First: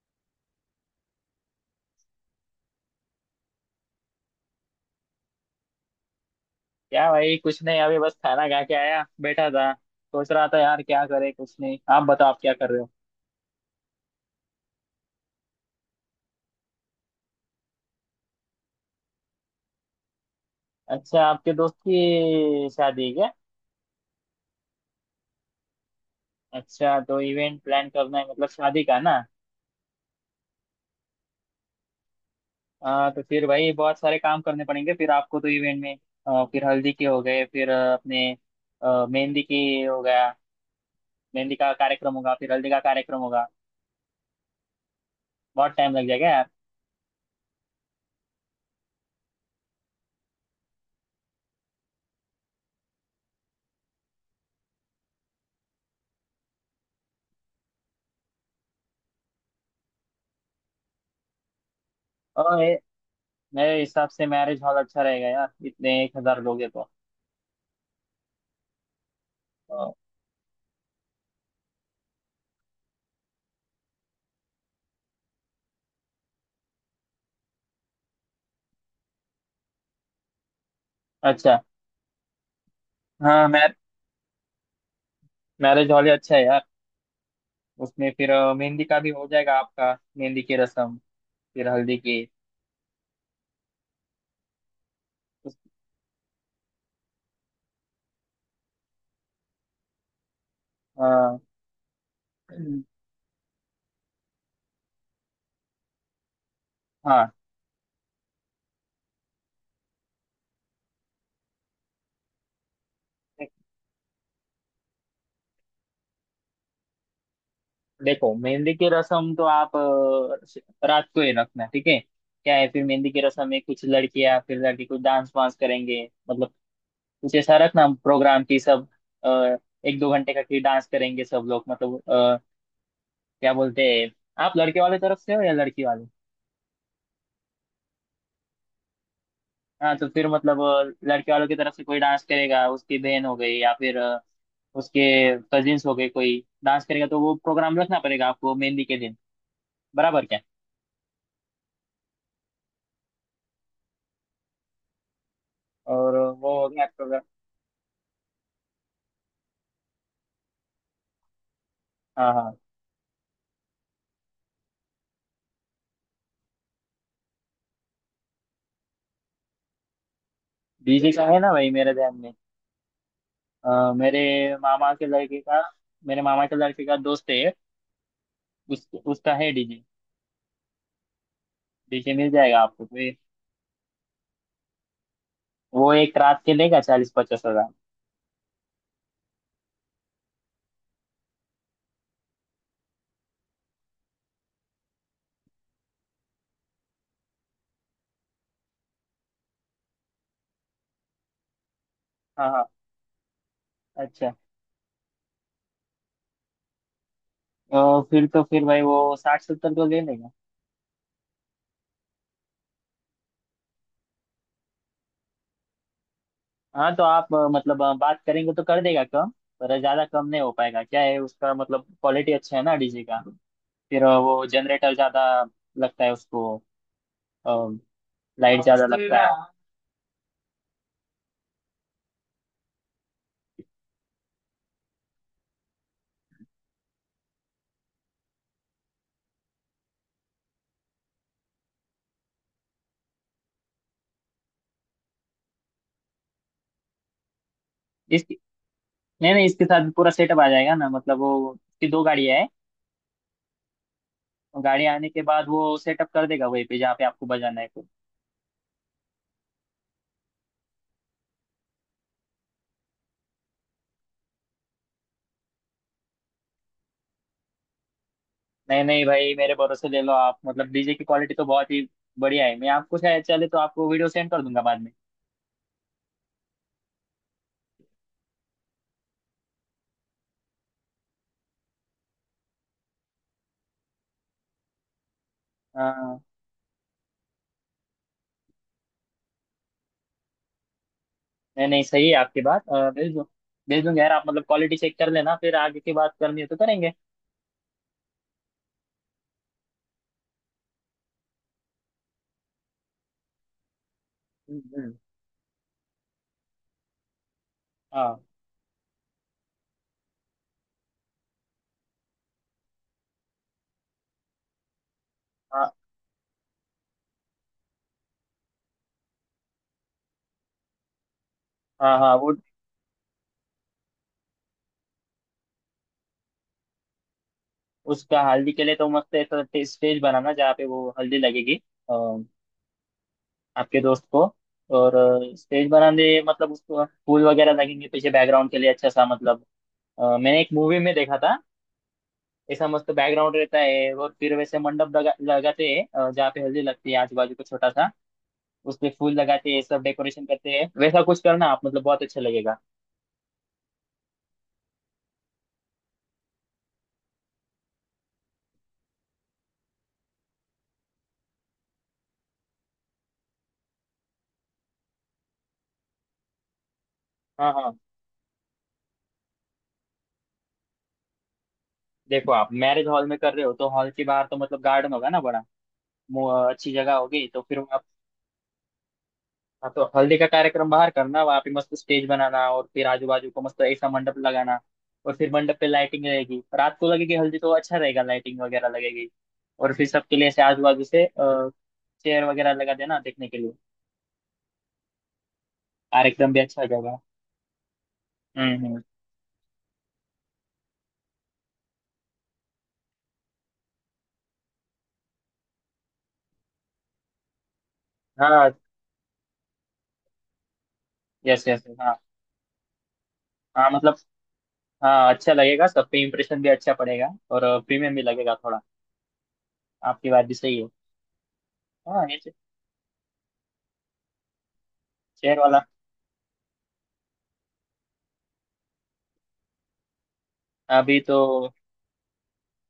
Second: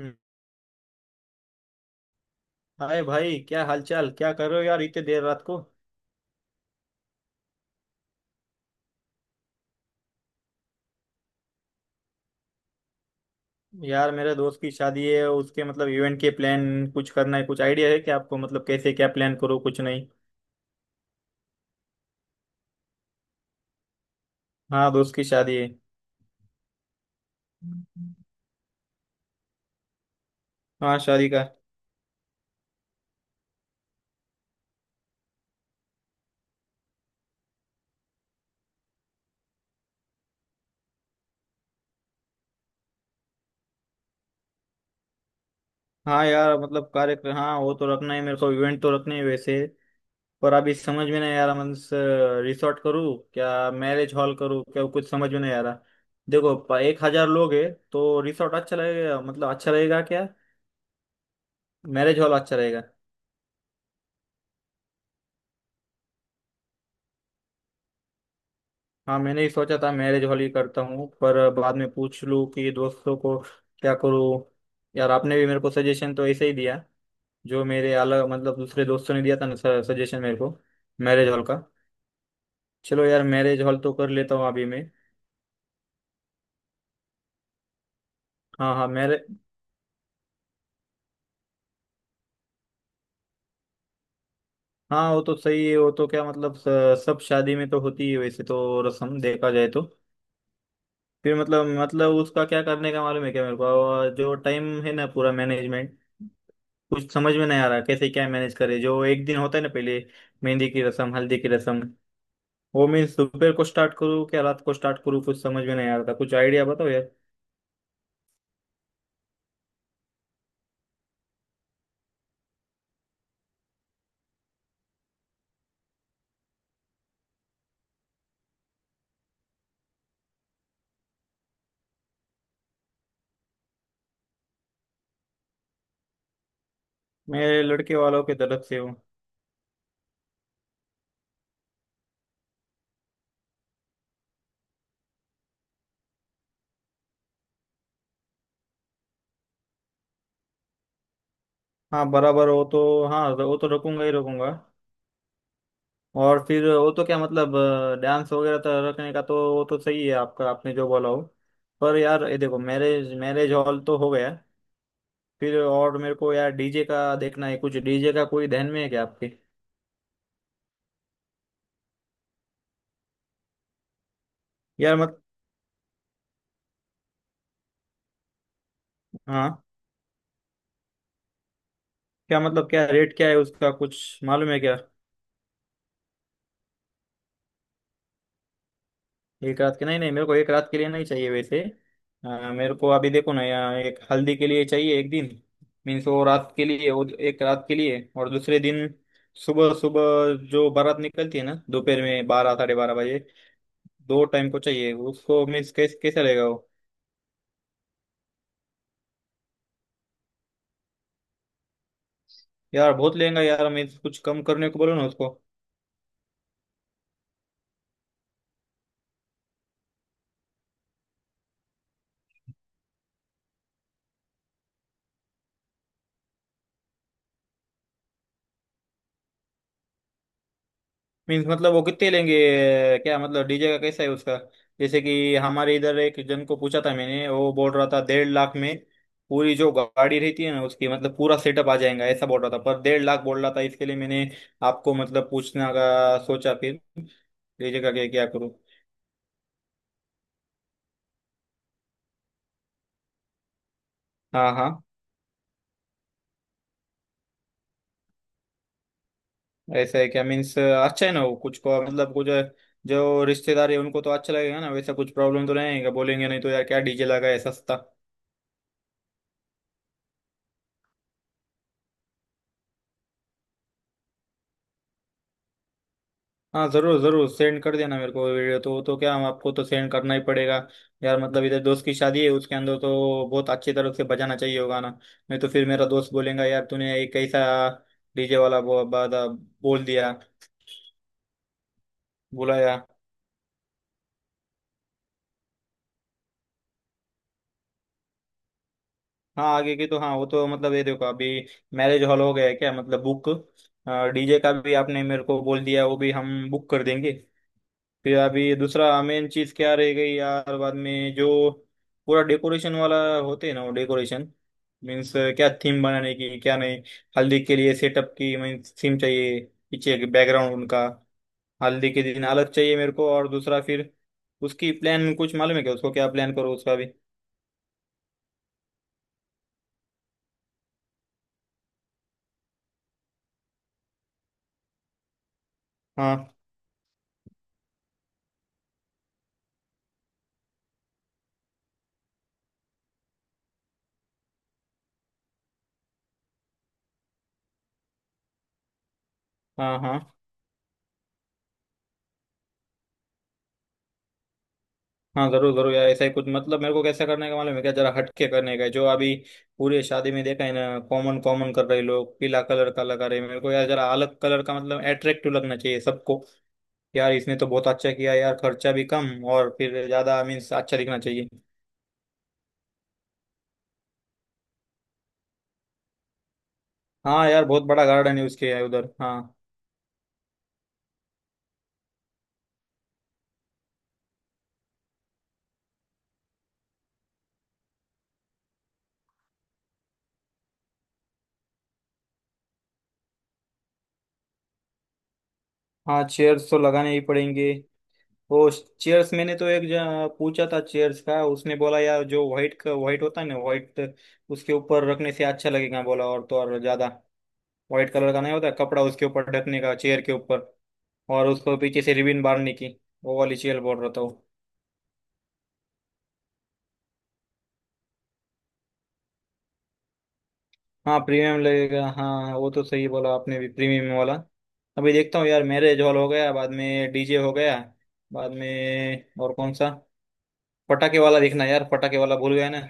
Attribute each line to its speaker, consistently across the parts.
Speaker 1: हम्म, hi भाई, क्या हालचाल, क्या कर रहे हो यार इतने देर रात को।
Speaker 2: क्या भाई, कुछ नहीं, अभी बस खाना खा के आया, बैठा था, सोच रहा था यार क्या करे। कुछ नहीं, आप बताओ, आप क्या कर रहे हो?
Speaker 1: यार मेरे दोस्त की शादी है, उसके मतलब इवेंट के प्लान कुछ करना है। कुछ आइडिया है क्या आपको, मतलब कैसे क्या प्लान करो? कुछ नहीं।
Speaker 2: अच्छा, आपके दोस्त की शादी है क्या?
Speaker 1: हाँ, दोस्त की शादी है।
Speaker 2: अच्छा तो इवेंट प्लान करना है, मतलब शादी का ना।
Speaker 1: हाँ, शादी का।
Speaker 2: तो फिर भाई बहुत सारे काम करने पड़ेंगे फिर आपको तो इवेंट में। फिर हल्दी के हो गए, फिर अपने मेहंदी की हो गया, मेहंदी का कार्यक्रम होगा, फिर हल्दी का कार्यक्रम होगा। बहुत टाइम लग
Speaker 1: हाँ
Speaker 2: जाएगा यार।
Speaker 1: यार, मतलब कार्यक्रम, हाँ वो तो रखना है, मेरे को इवेंट तो रखने है वैसे। पर अभी समझ में नहीं आ रहा, मतलब रिसोर्ट करूँ क्या, मैरिज हॉल करूँ क्या, कुछ समझ में नहीं आ रहा। देखो 1,000 लोग है, तो रिसोर्ट अच्छा लगेगा, मतलब अच्छा रहेगा क्या, मैरिज हॉल अच्छा
Speaker 2: और ये-
Speaker 1: रहेगा।
Speaker 2: मेरे हिसाब से मैरिज हॉल अच्छा रहेगा यार, इतने 1,000 लोग हैं तो।
Speaker 1: हाँ, मैंने ही सोचा
Speaker 2: आ,
Speaker 1: था मैरिज हॉल ही करता हूँ, पर बाद में पूछ लूँ कि दोस्तों को क्या करूँ। यार आपने भी मेरे को सजेशन तो ऐसे ही दिया जो मेरे अलग मतलब दूसरे दोस्तों ने दिया था ना, सजेशन मेरे को, मैरिज हॉल का।
Speaker 2: अच्छा।
Speaker 1: चलो यार,
Speaker 2: हाँ
Speaker 1: मैरिज
Speaker 2: मैं,
Speaker 1: हॉल तो कर लेता हूँ अभी मैं।
Speaker 2: मैरिज हॉल ही अच्छा है यार। उसमें फिर
Speaker 1: हाँ
Speaker 2: मेहंदी
Speaker 1: हाँ
Speaker 2: का भी
Speaker 1: मेरे।
Speaker 2: हो जाएगा आपका। मेहंदी की रस्म, फिर हल्दी की।
Speaker 1: हाँ वो तो
Speaker 2: उस,
Speaker 1: सही है, वो तो क्या मतलब सब शादी में तो होती है वैसे, तो रस्म देखा जाए तो।
Speaker 2: अ,
Speaker 1: फिर मतलब उसका क्या करने का मालूम है क्या मेरे को, और जो टाइम है ना, पूरा मैनेजमेंट कुछ
Speaker 2: हाँ।
Speaker 1: समझ में नहीं आ रहा, कैसे क्या मैनेज करे, जो एक दिन होता है ना पहले, मेहंदी की रसम, हल्दी की रसम। वो मैं दोपहर को स्टार्ट करूँ क्या, रात को स्टार्ट करूँ, कुछ समझ में नहीं आ रहा था, कुछ आइडिया बताओ यार।
Speaker 2: देखो, मेहंदी की रस्म तो आप रात को ही रखना ठीक है। क्या है, फिर मेहंदी की रस्म में कुछ लड़कियां, फिर लड़के कुछ डांस वांस करेंगे, मतलब कुछ ऐसा रखना प्रोग्राम की सब। अ, 1-2 घंटे का, फिर डांस करेंगे सब लोग, मतलब क्या बोलते हैं, आप लड़के वाले तरफ से हो या लड़की वाले?
Speaker 1: मैं लड़के वालों के तरफ से हूँ।
Speaker 2: हाँ तो फिर मतलब लड़के वालों की तरफ से कोई डांस करेगा, उसकी बहन हो गई या फिर उसके कजिन्स हो गए, कोई डांस करेगा, तो वो प्रोग्राम रखना पड़ेगा आपको मेहंदी के दिन। बराबर क्या?
Speaker 1: हाँ, बराबर हो तो। हाँ वो तो रखूंगा ही रखूंगा।
Speaker 2: और
Speaker 1: और
Speaker 2: वो
Speaker 1: फिर
Speaker 2: हो गया
Speaker 1: वो
Speaker 2: आपका।
Speaker 1: तो क्या मतलब, डांस वगैरह तो रखने का, तो वो तो सही है आपका, आपने जो बोला हो। पर यार
Speaker 2: हाँ
Speaker 1: ये
Speaker 2: हाँ।
Speaker 1: देखो, मैरिज मैरिज हॉल तो हो गया, फिर और मेरे को यार डीजे का देखना है। कुछ डीजे का कोई ध्यान में है क्या आपके?
Speaker 2: डीजे का है ना भाई मेरे ध्यान में। मेरे मामा
Speaker 1: यार
Speaker 2: के
Speaker 1: मत।
Speaker 2: लड़के का, मेरे मामा के लड़के का दोस्त है। उस उसका है
Speaker 1: हाँ,
Speaker 2: डीजे। डीजे मिल
Speaker 1: क्या
Speaker 2: जाएगा
Speaker 1: मतलब
Speaker 2: आपको
Speaker 1: क्या
Speaker 2: तो।
Speaker 1: रेट क्या है उसका, कुछ मालूम है क्या?
Speaker 2: वो एक रात के लेगा 40-50 हजार।
Speaker 1: एक रात के, नहीं नहीं, मेरे को एक रात के लिए नहीं चाहिए वैसे। अ, मेरे को अभी देखो ना, यहाँ एक हल्दी के लिए चाहिए एक दिन, मीन्स वो रात के लिए, वो एक रात के लिए, और दूसरे दिन सुबह सुबह जो बारात निकलती है ना, दोपहर में
Speaker 2: हाँ
Speaker 1: 12,
Speaker 2: हाँ,
Speaker 1: 12:30 बजे। दो
Speaker 2: अच्छा।
Speaker 1: टाइम को चाहिए उसको, मीन्स कैसे, कैसा रहेगा वो।
Speaker 2: फिर तो फिर भाई वो 60-70 तो ले लेगा।
Speaker 1: यार बहुत लेगा यार, मीन्स कुछ कम करने को बोलो ना उसको।
Speaker 2: हाँ तो आप मतलब बात करेंगे तो कर देगा कम, पर ज्यादा कम नहीं हो पाएगा। क्या है उसका, मतलब क्वालिटी अच्छा है ना डीजे का। फिर वो जनरेटर ज्यादा लगता है उसको, लाइट ज्यादा लगता है।
Speaker 1: मीन्स मतलब वो कितने लेंगे? क्या मतलब डीजे का कैसा है उसका? जैसे कि हमारे इधर एक जन को पूछा था मैंने, वो बोल रहा था 1.5 लाख में पूरी जो गाड़ी रहती है ना उसकी, मतलब पूरा सेटअप आ जाएगा, ऐसा बोल रहा था, पर 1.5 लाख बोल रहा था इसके लिए मैंने। आपको मतलब पूछना का सोचा, फिर डीजे का क्या, क्या
Speaker 2: इसकी,
Speaker 1: करूँ?
Speaker 2: नहीं नहीं, इसके साथ पूरा सेटअप आ जाएगा ना, मतलब वो उसकी दो गाड़ियाँ है।
Speaker 1: हाँ हाँ।
Speaker 2: गाड़ी आने के बाद वो सेटअप कर देगा वहीं पे जहाँ पे आपको बजाना है फिर।
Speaker 1: ऐसा है क्या? मीन्स अच्छा है ना वो, कुछ को मतलब कुछ जो रिश्तेदार है उनको तो अच्छा लगेगा ना, वैसा कुछ प्रॉब्लम तो नहीं आएगा, बोलेंगे नहीं तो यार क्या डीजे लगा है सस्ता।
Speaker 2: नहीं नहीं भाई, मेरे भरोसे ले लो आप, मतलब डीजे की क्वालिटी तो बहुत ही बढ़िया है। मैं आपको शायद चले तो आपको वीडियो सेंड कर दूंगा बाद में।
Speaker 1: हाँ जरूर जरूर, सेंड कर देना मेरे को वीडियो, तो क्या हम आपको तो सेंड करना ही पड़ेगा। यार मतलब इधर दोस्त की शादी है, उसके अंदर तो बहुत अच्छी तरह से बजाना चाहिए होगा ना, नहीं तो फिर मेरा दोस्त
Speaker 2: हाँ।
Speaker 1: बोलेगा यार तूने एक कैसा डीजे वाला बादा बोल दिया,
Speaker 2: नहीं नहीं, सही है आपकी बात।
Speaker 1: बुलाया।
Speaker 2: भेज दूँ, भेज दूंगा यार, आप मतलब क्वालिटी चेक कर लेना, फिर आगे की बात करनी हो तो करेंगे।
Speaker 1: हाँ, आगे की, तो हाँ वो तो मतलब ये देखो अभी मैरिज हॉल हो गया है क्या मतलब बुक, डीजे का
Speaker 2: हम्म,
Speaker 1: भी
Speaker 2: हम्म।
Speaker 1: आपने मेरे को बोल दिया, वो भी हम बुक कर देंगे। फिर
Speaker 2: हाँ।
Speaker 1: अभी दूसरा मेन चीज क्या रह गई यार, बाद में जो पूरा डेकोरेशन वाला होते हैं ना, वो डेकोरेशन, मीन्स क्या
Speaker 2: हाँ
Speaker 1: थीम बनाने की क्या नहीं, हल्दी के लिए सेटअप की मीन्स थीम चाहिए, पीछे बैकग्राउंड उनका, हल्दी
Speaker 2: हाँ।
Speaker 1: के
Speaker 2: हाँ
Speaker 1: दिन
Speaker 2: वो,
Speaker 1: अलग चाहिए मेरे को, और दूसरा फिर उसकी प्लान कुछ मालूम है क्या, उसको क्या प्लान करो उसका भी?
Speaker 2: उसका हल्दी के लिए तो मस्त ऐसा स्टेज बनाना जहाँ पे वो हल्दी लगेगी अ, आपके दोस्त को। और स्टेज बनाने
Speaker 1: हाँ
Speaker 2: मतलब उसको फूल वगैरह लगेंगे पीछे बैकग्राउंड के लिए अच्छा सा, मतलब मैंने एक मूवी में देखा था, ऐसा मस्त बैकग्राउंड रहता है। और फिर वैसे मंडप लगा लगाते हैं जहाँ पे हल्दी लगती है, आजू बाजू को छोटा सा, उस पे फूल लगाते हैं,
Speaker 1: हाँ।
Speaker 2: सब
Speaker 1: हाँ
Speaker 2: डेकोरेशन करते हैं। वैसा कुछ करना आप, मतलब बहुत अच्छा लगेगा।
Speaker 1: हाँ जरूर जरूर, यार ऐसा ही कुछ मतलब मेरे को कैसा करने का मालूम है क्या, जरा हटके करने का है। जो अभी पूरे शादी में देखा है ना, कॉमन कॉमन कर रहे लोग, पीला कलर का लगा रहे, मेरे को यार जरा अलग कलर का मतलब अट्रैक्टिव लगना चाहिए सबको। यार इसने तो
Speaker 2: हाँ
Speaker 1: बहुत
Speaker 2: हाँ।
Speaker 1: अच्छा किया यार, खर्चा भी कम और फिर ज्यादा मीन्स अच्छा दिखना चाहिए।
Speaker 2: देखो, आप मैरिज हॉल में कर रहे हो तो हॉल के बाहर तो मतलब गार्डन होगा ना बड़ा, अच्छी जगह होगी
Speaker 1: हाँ
Speaker 2: तो
Speaker 1: यार
Speaker 2: फिर
Speaker 1: बहुत
Speaker 2: आप।
Speaker 1: बड़ा गार्डन है उसके, यार उधर हाँ।
Speaker 2: हाँ तो हल्दी का कार्यक्रम बाहर करना, वहाँ पे मस्त स्टेज बनाना और फिर आजू बाजू को मस्त ऐसा मंडप लगाना। और फिर मंडप पे लाइटिंग रहेगी, रात को लगेगी हल्दी तो अच्छा रहेगा, लाइटिंग वगैरह लगेगी। और फिर सबके लिए ऐसे आजू बाजू से चेयर वगैरह लगा देना देखने के लिए।
Speaker 1: हाँ,
Speaker 2: कार्यक्रम भी
Speaker 1: चेयर्स तो
Speaker 2: अच्छा हो
Speaker 1: लगाने
Speaker 2: जाएगा।
Speaker 1: ही पड़ेंगे वो।
Speaker 2: हम्म।
Speaker 1: चेयर्स मैंने तो एक जगह पूछा था चेयर्स का, उसने बोला यार जो व्हाइट का व्हाइट होता है ना, व्हाइट उसके ऊपर रखने से अच्छा लगेगा बोला, और तो और ज्यादा व्हाइट कलर का नहीं होता
Speaker 2: हाँ।
Speaker 1: कपड़ा उसके ऊपर ढकने का, चेयर के ऊपर, और
Speaker 2: यस
Speaker 1: उसको
Speaker 2: यस।
Speaker 1: पीछे से
Speaker 2: हाँ
Speaker 1: रिबन बांधने की, वो वाली चेयर
Speaker 2: हाँ
Speaker 1: बोल रहा
Speaker 2: मतलब,
Speaker 1: था वो।
Speaker 2: हाँ अच्छा लगेगा, सब पे इम्प्रेशन भी अच्छा पड़ेगा और प्रीमियम भी लगेगा थोड़ा। आपकी बात भी सही है।
Speaker 1: हाँ प्रीमियम लगेगा,
Speaker 2: हाँ ये,
Speaker 1: हाँ वो तो सही बोला आपने भी, प्रीमियम वाला। अभी देखता हूँ
Speaker 2: शेयर
Speaker 1: यार,
Speaker 2: वाला।
Speaker 1: मैरिज हॉल हो गया, बाद में डीजे हो गया, बाद में और कौन सा,
Speaker 2: अभी
Speaker 1: पटाखे
Speaker 2: तो,
Speaker 1: वाला देखना यार, पटाखे वाला भूल गया ना।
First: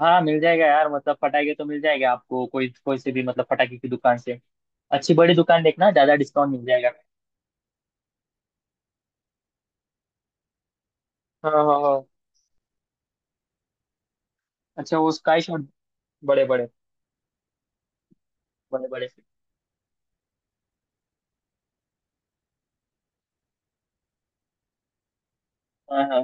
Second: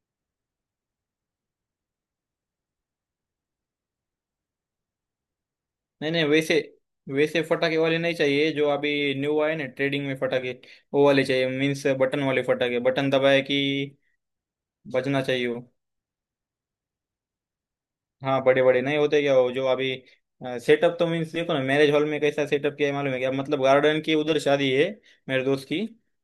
Speaker 2: हाँ मिल जाएगा यार, मतलब फटाके तो मिल जाएगा आपको कोई कोई से भी, मतलब फटाके की दुकान से। अच्छी बड़ी दुकान देखना,
Speaker 1: नहीं
Speaker 2: ज्यादा
Speaker 1: नहीं
Speaker 2: डिस्काउंट
Speaker 1: वैसे,
Speaker 2: मिल जाएगा।
Speaker 1: वैसे फटाके वाले नहीं चाहिए जो अभी न्यू आए ना ट्रेडिंग में फटाके, वो वाले चाहिए,
Speaker 2: हाँ हाँ
Speaker 1: मीन्स
Speaker 2: हाँ।
Speaker 1: बटन वाले फटाके, बटन दबाए कि
Speaker 2: अच्छा वो
Speaker 1: बजना
Speaker 2: स्काई
Speaker 1: चाहिए वो।
Speaker 2: शॉट, बड़े बड़े,
Speaker 1: हाँ, बड़े बड़े
Speaker 2: बड़े
Speaker 1: नहीं
Speaker 2: बड़े
Speaker 1: होते
Speaker 2: से।
Speaker 1: क्या वो, जो अभी सेटअप, तो मीन्स देखो ना, मैरिज हॉल में कैसा सेटअप किया है मालूम है क्या, मतलब गार्डन की उधर शादी है, मेरे दोस्त की,
Speaker 2: हाँ हाँ।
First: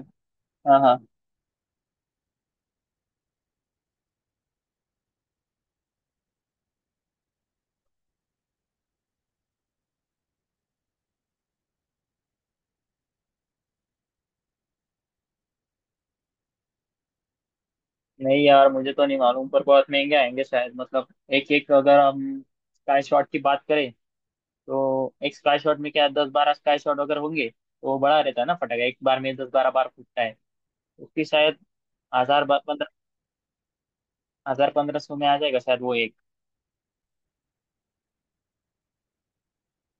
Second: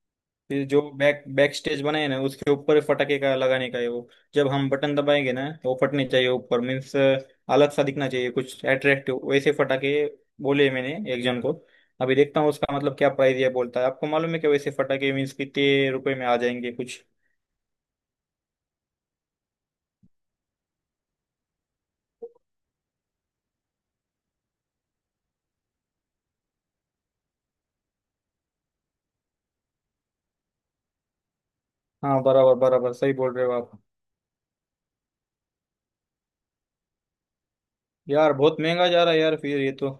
Speaker 1: फिर
Speaker 2: हाँ
Speaker 1: जो
Speaker 2: हाँ।
Speaker 1: बैक बैक स्टेज बनाए ना उसके ऊपर फटाके का लगाने का है वो, जब हम बटन दबाएंगे ना, वो फटने चाहिए ऊपर, मीन्स अलग सा दिखना चाहिए कुछ अट्रैक्टिव, वैसे फटाके बोले मैंने एक जन को। अभी देखता हूँ उसका मतलब क्या प्राइस है बोलता है, आपको मालूम है क्या वैसे फटाके मीन्स कितने रुपए में आ जाएंगे कुछ?
Speaker 2: नहीं यार, मुझे तो नहीं मालूम, पर बहुत महंगे आएंगे शायद, मतलब एक एक, अगर हम स्काई शॉट की बात करें, तो एक स्काई शॉट में क्या 10-12 स्काई शॉट अगर होंगे तो वो बड़ा रहता है ना फटाका, एक बार में 10-12 बार फूटता है। उसकी शायद
Speaker 1: हाँ
Speaker 2: हजार
Speaker 1: बराबर
Speaker 2: पंद्रह
Speaker 1: बराबर, सही बोल रहे हो आप।
Speaker 2: 1,000-1,500 में आ जाएगा शायद वो एक।
Speaker 1: यार बहुत महंगा जा रहा है यार, फिर ये तो।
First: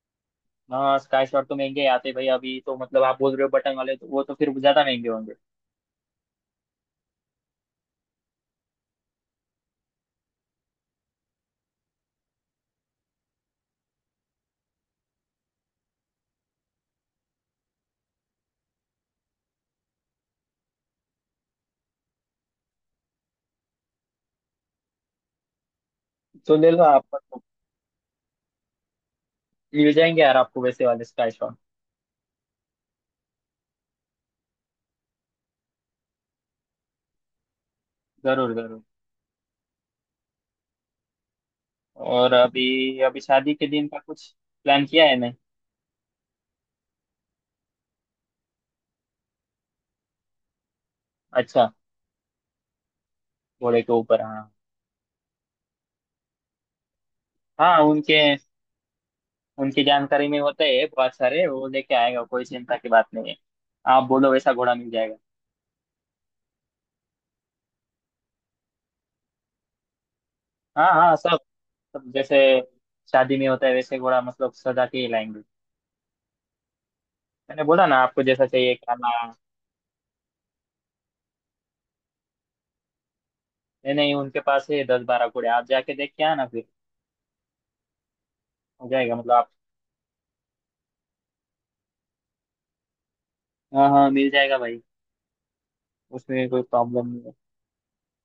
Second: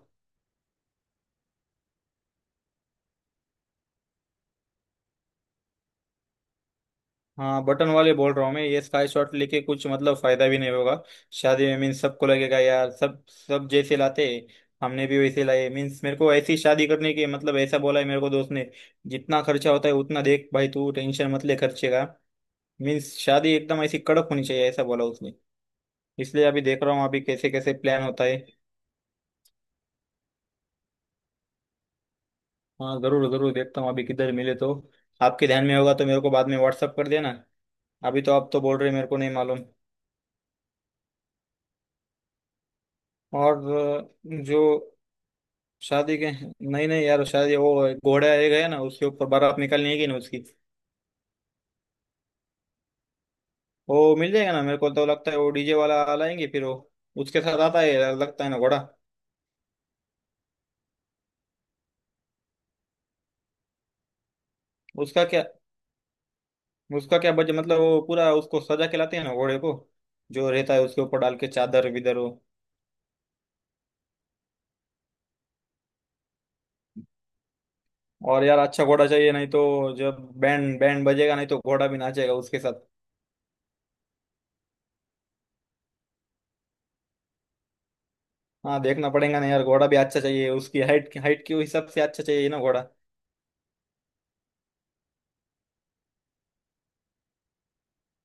Speaker 2: हाँ स्काई शॉट तो महंगे आते भाई। अभी तो मतलब आप बोल रहे हो बटन वाले तो वो तो फिर ज्यादा महंगे होंगे।
Speaker 1: हाँ बटन वाले बोल रहा हूँ मैं, ये स्काई शॉट लेके कुछ मतलब फायदा भी नहीं होगा शादी में, मीन्स सबको लगेगा यार, सब सब जैसे लाते, हमने भी वैसे लाए, मीन्स मेरे को ऐसी शादी करने की मतलब ऐसा बोला है मेरे को दोस्त ने, जितना खर्चा होता है उतना देख भाई, तू टेंशन मत ले खर्चे का, मीन्स शादी एकदम ऐसी कड़क होनी चाहिए, ऐसा बोला उसने। इसलिए
Speaker 2: तो
Speaker 1: अभी
Speaker 2: ले लो
Speaker 1: देख रहा
Speaker 2: आप,
Speaker 1: हूँ अभी
Speaker 2: मतलब
Speaker 1: कैसे कैसे प्लान होता है।
Speaker 2: मिल जाएंगे यार आपको वैसे वाले स्काई शॉट।
Speaker 1: हाँ जरूर जरूर देखता हूँ, अभी किधर मिले तो आपके ध्यान में होगा तो मेरे को बाद में व्हाट्सअप कर देना। अभी तो आप
Speaker 2: जरूर
Speaker 1: तो बोल
Speaker 2: जरूर।
Speaker 1: रहे मेरे को नहीं मालूम।
Speaker 2: और अभी अभी शादी
Speaker 1: और
Speaker 2: के दिन का कुछ प्लान
Speaker 1: जो
Speaker 2: किया है नहीं?
Speaker 1: शादी के, नहीं नहीं यार, शादी वो, घोड़ा एक है ना उसके ऊपर बारात निकलनी है कि ना उसकी।
Speaker 2: अच्छा, घोड़े के
Speaker 1: वो
Speaker 2: ऊपर,
Speaker 1: मिल
Speaker 2: हाँ।
Speaker 1: जाएगा ना मेरे को, तो लगता है वो डीजे वाला लाएंगे फिर वो उसके साथ
Speaker 2: हाँ
Speaker 1: आता है यार,
Speaker 2: उनके,
Speaker 1: लगता है ना घोड़ा।
Speaker 2: उनकी जानकारी में होते हैं बहुत सारे, वो लेके आएगा, कोई चिंता की बात नहीं है। आप बोलो वैसा घोड़ा मिल जाएगा।
Speaker 1: उसका क्या, उसका क्या बजट मतलब, वो पूरा उसको सजा के लाते हैं ना घोड़े को, जो रहता है
Speaker 2: हाँ
Speaker 1: उसके
Speaker 2: हाँ
Speaker 1: ऊपर डाल
Speaker 2: सब,
Speaker 1: के चादर
Speaker 2: सब
Speaker 1: विदर वो।
Speaker 2: जैसे शादी में होता है वैसे घोड़ा मतलब सजा के ही लाएंगे। मैंने बोला ना आपको,
Speaker 1: और
Speaker 2: जैसा
Speaker 1: यार
Speaker 2: चाहिए
Speaker 1: अच्छा घोड़ा
Speaker 2: काला।
Speaker 1: चाहिए, नहीं तो जब बैंड बैंड बजेगा, नहीं तो घोड़ा भी नाचेगा उसके साथ।
Speaker 2: नहीं नहीं, उनके पास है 10-12 घोड़े, आप जाके देख के आना फिर।
Speaker 1: हाँ
Speaker 2: हो
Speaker 1: देखना
Speaker 2: जाएगा मतलब
Speaker 1: पड़ेगा ना
Speaker 2: आप,
Speaker 1: यार, घोड़ा भी अच्छा चाहिए, उसकी हाइट हाइट के हिसाब से अच्छा चाहिए ना घोड़ा।
Speaker 2: हाँ हाँ मिल जाएगा भाई। उसमें कोई प्रॉब्लम नहीं है।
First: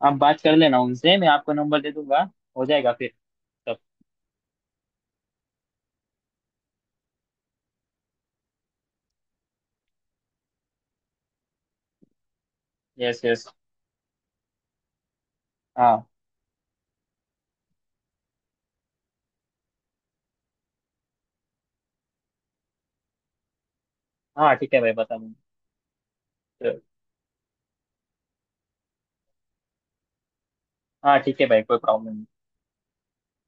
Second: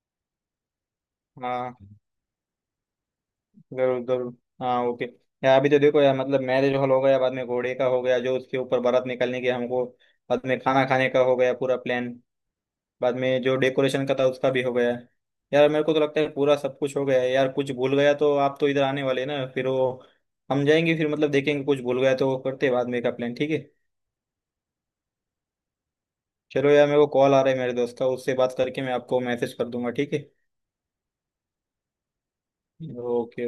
Speaker 2: आप बात कर लेना उनसे, मैं आपको नंबर दे
Speaker 1: हाँ
Speaker 2: दूंगा। हो जाएगा फिर सब।
Speaker 1: जरूर जरूर। हाँ ओके। यार अभी तो देखो यार, मतलब मैरिज हॉल हो गया, बाद में घोड़े का हो गया जो उसके ऊपर बारात निकलने की हमको, बाद में खाना खाने का हो गया, पूरा प्लान, बाद
Speaker 2: यस यस।
Speaker 1: में जो डेकोरेशन का था उसका भी हो गया। यार मेरे को तो
Speaker 2: हाँ।
Speaker 1: लगता है पूरा सब कुछ हो गया है यार, कुछ भूल गया तो आप तो इधर आने वाले हैं ना, फिर वो हम जाएंगे फिर मतलब देखेंगे कुछ भूल गया तो वो करते हैं, बाद में का प्लान ठीक है।
Speaker 2: हाँ ठीक है भाई, बता दूंगा।
Speaker 1: चलो यार, मेरे को कॉल आ रहा है मेरे दोस्त का, उससे बात करके मैं आपको मैसेज कर दूंगा, ठीक है।
Speaker 2: हाँ ठीक है भाई, कोई प्रॉब्लम नहीं।
Speaker 1: ओके।